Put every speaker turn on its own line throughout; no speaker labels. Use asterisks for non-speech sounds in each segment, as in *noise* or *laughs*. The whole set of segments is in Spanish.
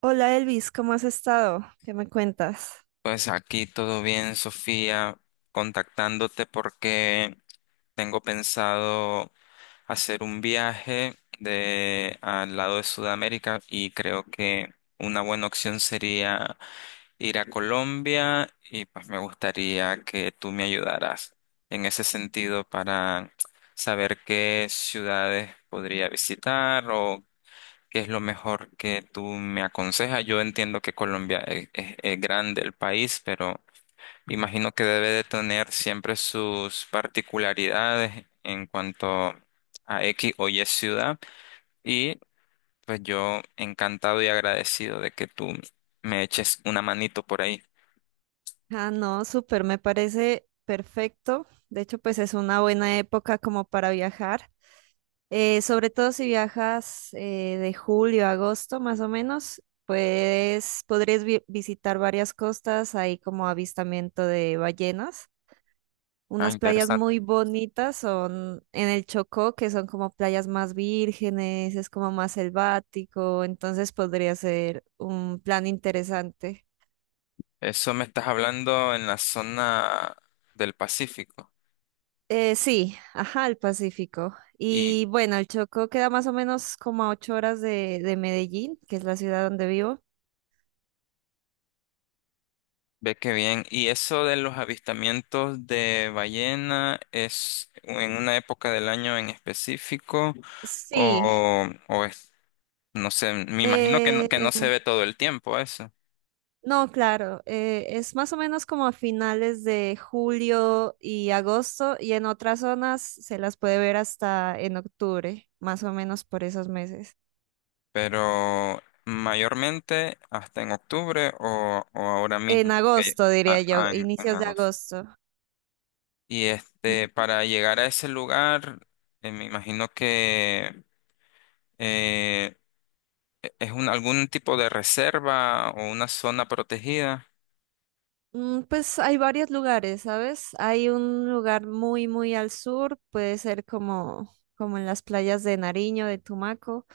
Hola Elvis, ¿cómo has estado? ¿Qué me cuentas?
Pues aquí todo bien, Sofía, contactándote porque tengo pensado hacer un viaje de al lado de Sudamérica y creo que una buena opción sería ir a Colombia y pues me gustaría que tú me ayudaras en ese sentido para saber qué ciudades podría visitar o ¿qué es lo mejor que tú me aconsejas? Yo entiendo que Colombia es grande el país, pero imagino que debe de tener siempre sus particularidades en cuanto a X o Y ciudad. Y pues yo encantado y agradecido de que tú me eches una manito por ahí.
Ah, no, súper, me parece perfecto. De hecho, pues es una buena época como para viajar. Sobre todo si viajas de julio a agosto más o menos, pues podrías visitar varias costas, ahí como avistamiento de ballenas.
Ah,
Unas playas
interesante.
muy bonitas son en el Chocó, que son como playas más vírgenes, es como más selvático, entonces podría ser un plan interesante.
Eso me estás hablando en la zona del Pacífico.
Sí, ajá, al Pacífico.
Y
Y bueno, el Chocó queda más o menos como a 8 horas de Medellín, que es la ciudad donde vivo.
ve que bien. ¿Y eso de los avistamientos de ballena es en una época del año en específico
Sí,
o es? No sé, me imagino
eh,
que no se
em,
ve todo el tiempo eso,
no, claro, es más o menos como a finales de julio y agosto, y en otras zonas se las puede ver hasta en octubre, más o menos por esos meses.
pero mayormente hasta en octubre o ahora
En
mismo, que-
agosto, diría
a-
yo,
a- en, en
inicios de
agosto.
agosto.
Y este, para llegar a ese lugar, me imagino que eh, es un, algún tipo de reserva o una zona protegida.
Pues hay varios lugares, ¿sabes? Hay un lugar muy, muy al sur, puede ser como en las playas de Nariño, de Tumaco,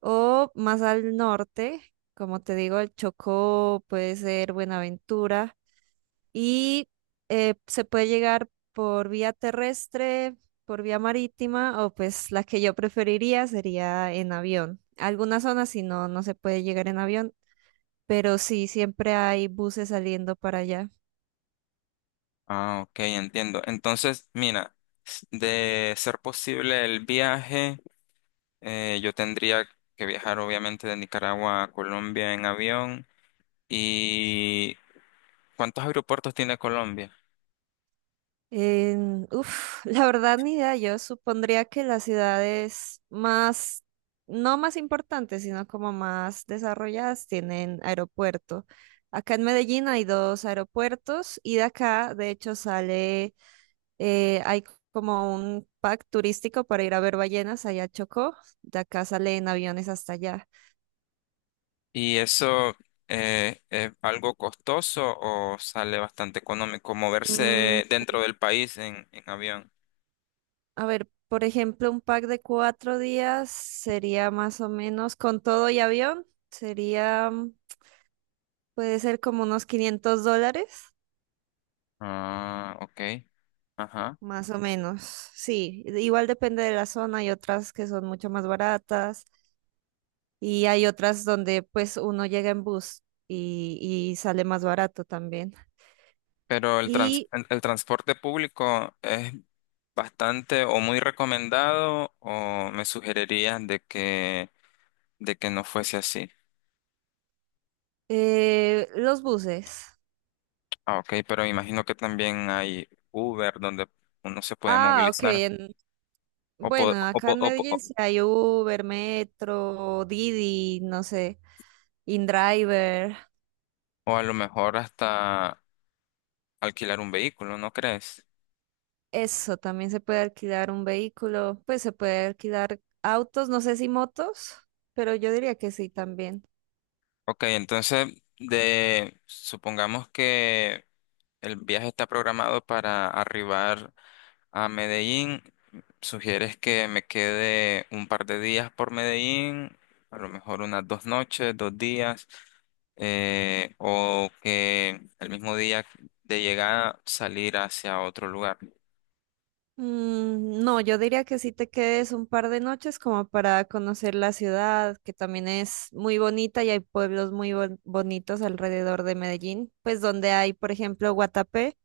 o más al norte, como te digo, el Chocó, puede ser Buenaventura. Y se puede llegar por vía terrestre, por vía marítima, o pues la que yo preferiría sería en avión. Algunas zonas no, no se puede llegar en avión, pero sí, siempre hay buses saliendo para allá.
Ah, ok, entiendo. Entonces, mira, s- de ser posible el viaje. Yo tendría que viajar obviamente de Nicaragua a Colombia en avión. ¿Y cuántos aeropuertos tiene Colombia?
En- uf, *laughs* la verdad ni idea. Yo supondría que las ciudades más, no más importantes, sino como más desarrolladas tienen aeropuerto. Acá en Medellín hay dos aeropuertos, y de acá, de hecho, sale, hay como un pack turístico para ir a ver ballenas allá a Chocó. De acá salen aviones hasta allá.
¿Y eso es algo costoso o sale bastante económico
Mm,
moverse dentro del país en avión?
a ver, por ejemplo, un pack de 4 días sería más o menos con todo y avión. Sería... puede ser como unos $500,
Ah, ok. Ajá.
más o menos. Sí, igual depende de la zona. Hay otras que son mucho más baratas, y hay otras donde pues uno llega en bus y, y sale más barato también.
Pero el trans-
Y
el el transporte público es bastante o muy recomendado o ¿me sugerirías de que no fuese así?
los buses.
Ah, ok, pero me imagino que también hay Uber donde uno se puede
Ah, ok.
movilizar
En-
o, po-
bueno,
o,
acá
po-
en
o,
Medellín
po-
sí hay Uber, Metro, Didi, no sé, InDriver.
o a lo mejor hasta alquilar un vehículo, ¿no crees?
Eso, también se puede alquilar un vehículo. Pues se puede alquilar autos, no sé si motos, pero yo diría que sí también.
Ok, entonces de supongamos que el viaje está programado para arribar a Medellín. ¿Sugieres que me quede un par de días por Medellín? A lo mejor unas dos noches, dos días. O que el mismo día de llegada salir hacia otro lugar.
No, yo diría que sí te quedes un par de noches como para conocer la ciudad, que también es muy bonita, y hay pueblos muy bonitos alrededor de Medellín, pues donde hay, por ejemplo, Guatapé,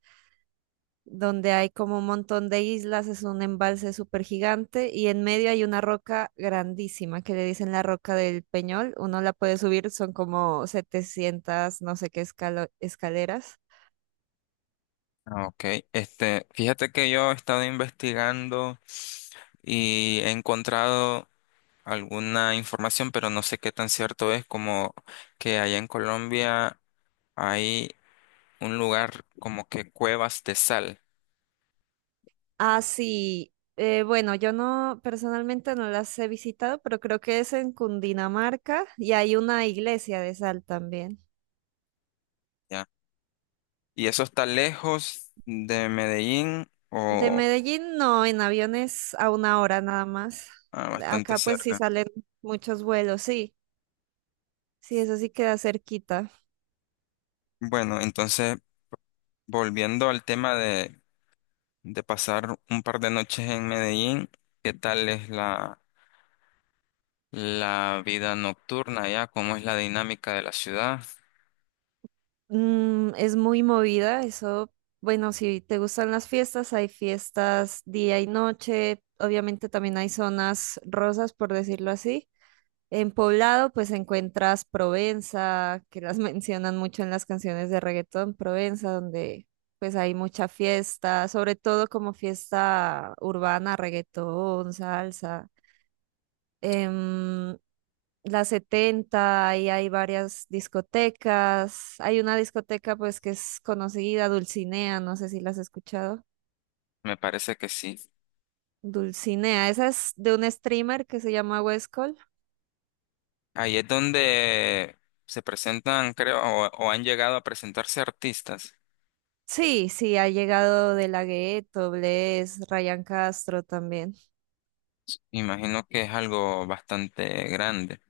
donde hay como un montón de islas. Es un embalse súper gigante y en medio hay una roca grandísima que le dicen la roca del Peñol. Uno la puede subir, son como 700 no sé qué escaleras.
Ah, ok, este, fíjate que yo he estado investigando y he encontrado alguna información, pero no sé qué tan cierto es como que allá en Colombia hay un lugar como que cuevas de sal,
Ah, sí, bueno, yo no, personalmente no las he visitado, pero creo que es en Cundinamarca y hay una iglesia de sal también.
¿ya? ¿Y eso está lejos de Medellín
De
o?
Medellín, no, en aviones a una hora nada más.
Ah, bastante
Acá pues sí
cerca.
salen muchos vuelos, sí, sí, eso sí queda cerquita.
Bueno, entonces, volviendo al tema de pasar un par de noches en Medellín, ¿qué tal es la vida nocturna allá? ¿Cómo es la dinámica de la ciudad?
Es muy movida, eso, bueno, si te gustan las fiestas, hay fiestas día y noche. Obviamente también hay zonas rosas, por decirlo así. En Poblado, pues encuentras Provenza, que las *laughs* mencionan mucho en las canciones de reggaetón, Provenza, donde pues hay mucha fiesta, sobre todo como fiesta urbana, reggaetón, salsa, em, la 70, y hay varias discotecas. Hay una discoteca, pues, que es conocida, Dulcinea, no sé si la has escuchado.
Me parece que sí.
Dulcinea, esa es de un streamer que se llama Westcol.
Ahí es donde se presentan, creo, o han llegado a presentarse artistas.
Sí, sí, ha llegado De La Ghetto, Bless, Ryan Castro también.
Imagino que es algo bastante grande.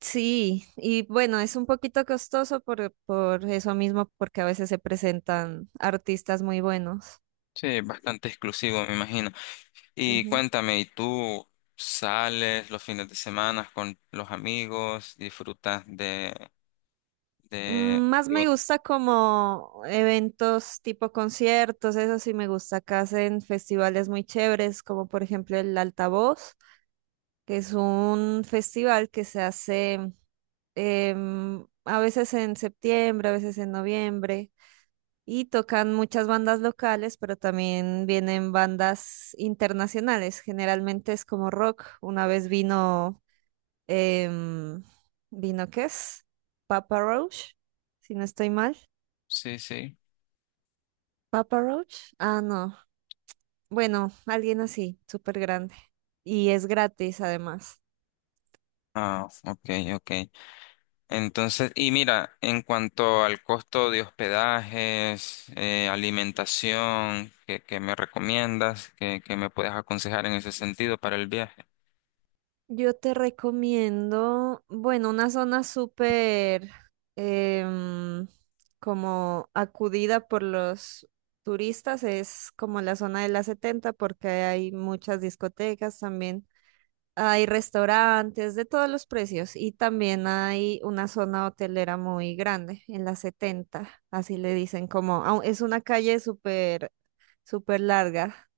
Sí, y bueno, es un poquito costoso por eso mismo, porque a veces se presentan artistas muy buenos.
Sí, bastante exclusivo, me imagino. Y cuéntame, ¿y tú sales los fines de semana con los amigos? ¿Disfrutas de, de,
Más
de
me
un-?
gusta como eventos tipo conciertos, eso sí me gusta. Acá hacen festivales muy chéveres, como por ejemplo el Altavoz, que es un festival que se hace a veces en septiembre, a veces en noviembre, y tocan muchas bandas locales, pero también vienen bandas internacionales. Generalmente es como rock. Una vez vino, em, ¿vino qué es? Papa Roach, si no estoy mal.
Sí, sí.
Papa Roach. Ah, no. Bueno, alguien así, súper grande. Y es gratis además.
Ah, ok, ok. Entonces, y mira, en cuanto al costo de hospedajes, alimentación, qué me recomiendas? Qué me puedes aconsejar en ese sentido para el viaje?
Yo te recomiendo, bueno, una zona súper em, como acudida por los turistas, es como la zona de la setenta, porque hay muchas discotecas también. Hay restaurantes de todos los precios, y también hay una zona hotelera muy grande en la 70, así le dicen, como es una calle súper súper larga.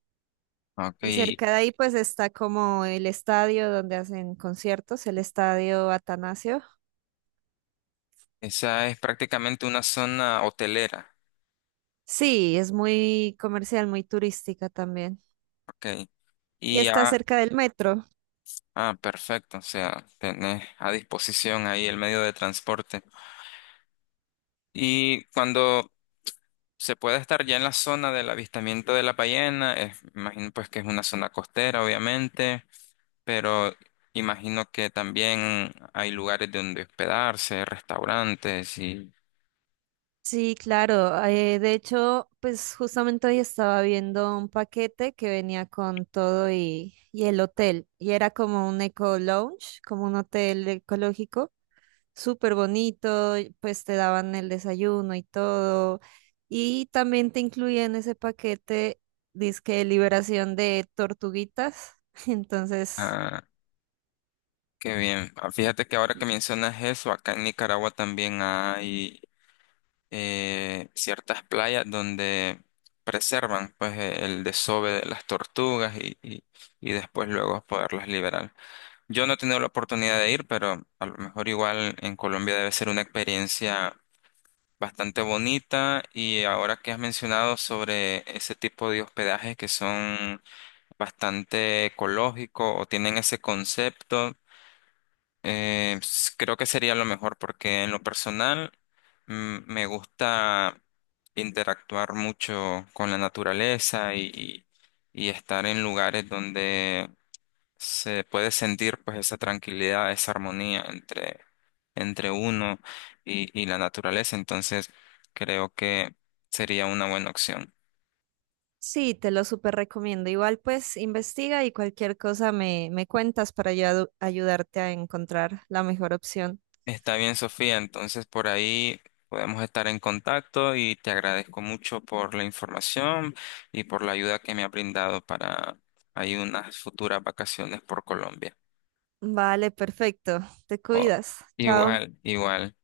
Ok,
Y cerca de ahí pues está como el estadio donde hacen conciertos, el estadio Atanasio.
esa es prácticamente una zona hotelera.
Sí, es muy comercial, muy turística también.
Ok.
Y
Y,
está
ya,
cerca del metro.
ah, perfecto. O sea, tenés a disposición ahí el medio de transporte. Y cuando se puede estar ya en la zona del avistamiento de la ballena, es- imagino pues que es una zona costera, obviamente, pero imagino que también hay lugares donde hospedarse, restaurantes y...
Sí, claro. De hecho, pues justamente hoy estaba viendo un paquete que venía con todo y el hotel. Y era como un eco lounge, como un hotel ecológico, súper bonito, pues te daban el desayuno y todo. Y también te incluía en ese paquete, disque liberación de tortuguitas. *laughs* Entonces,
Ah, qué bien. Ah, fíjate que ahora que mencionas eso, acá en Nicaragua también hay ciertas playas donde preservan pues e- el desove de las tortugas y después luego poderlas liberar. Yo no he tenido la oportunidad de ir, pero a lo mejor igual en Colombia debe ser una experiencia bastante bonita y ahora que has mencionado sobre ese tipo de hospedajes que son bastante ecológicos o tienen ese concepto. S- creo que sería lo mejor porque en lo personal me gusta interactuar mucho con la naturaleza y estar en lugares donde se puede sentir pues esa tranquilidad, esa armonía entre, entre uno y la naturaleza. Entonces creo que sería una buena opción.
sí, te lo súper recomiendo. Igual, pues investiga y cualquier cosa me, me cuentas para yo ayudarte a encontrar la mejor opción.
Está bien, Sofía. Entonces, por ahí podemos estar en contacto y te agradezco mucho por la información y por la ayuda que me ha brindado para ahí unas futuras vacaciones por Colombia.
Vale, perfecto. Te
Oh,
cuidas. Chao.
igual, igual.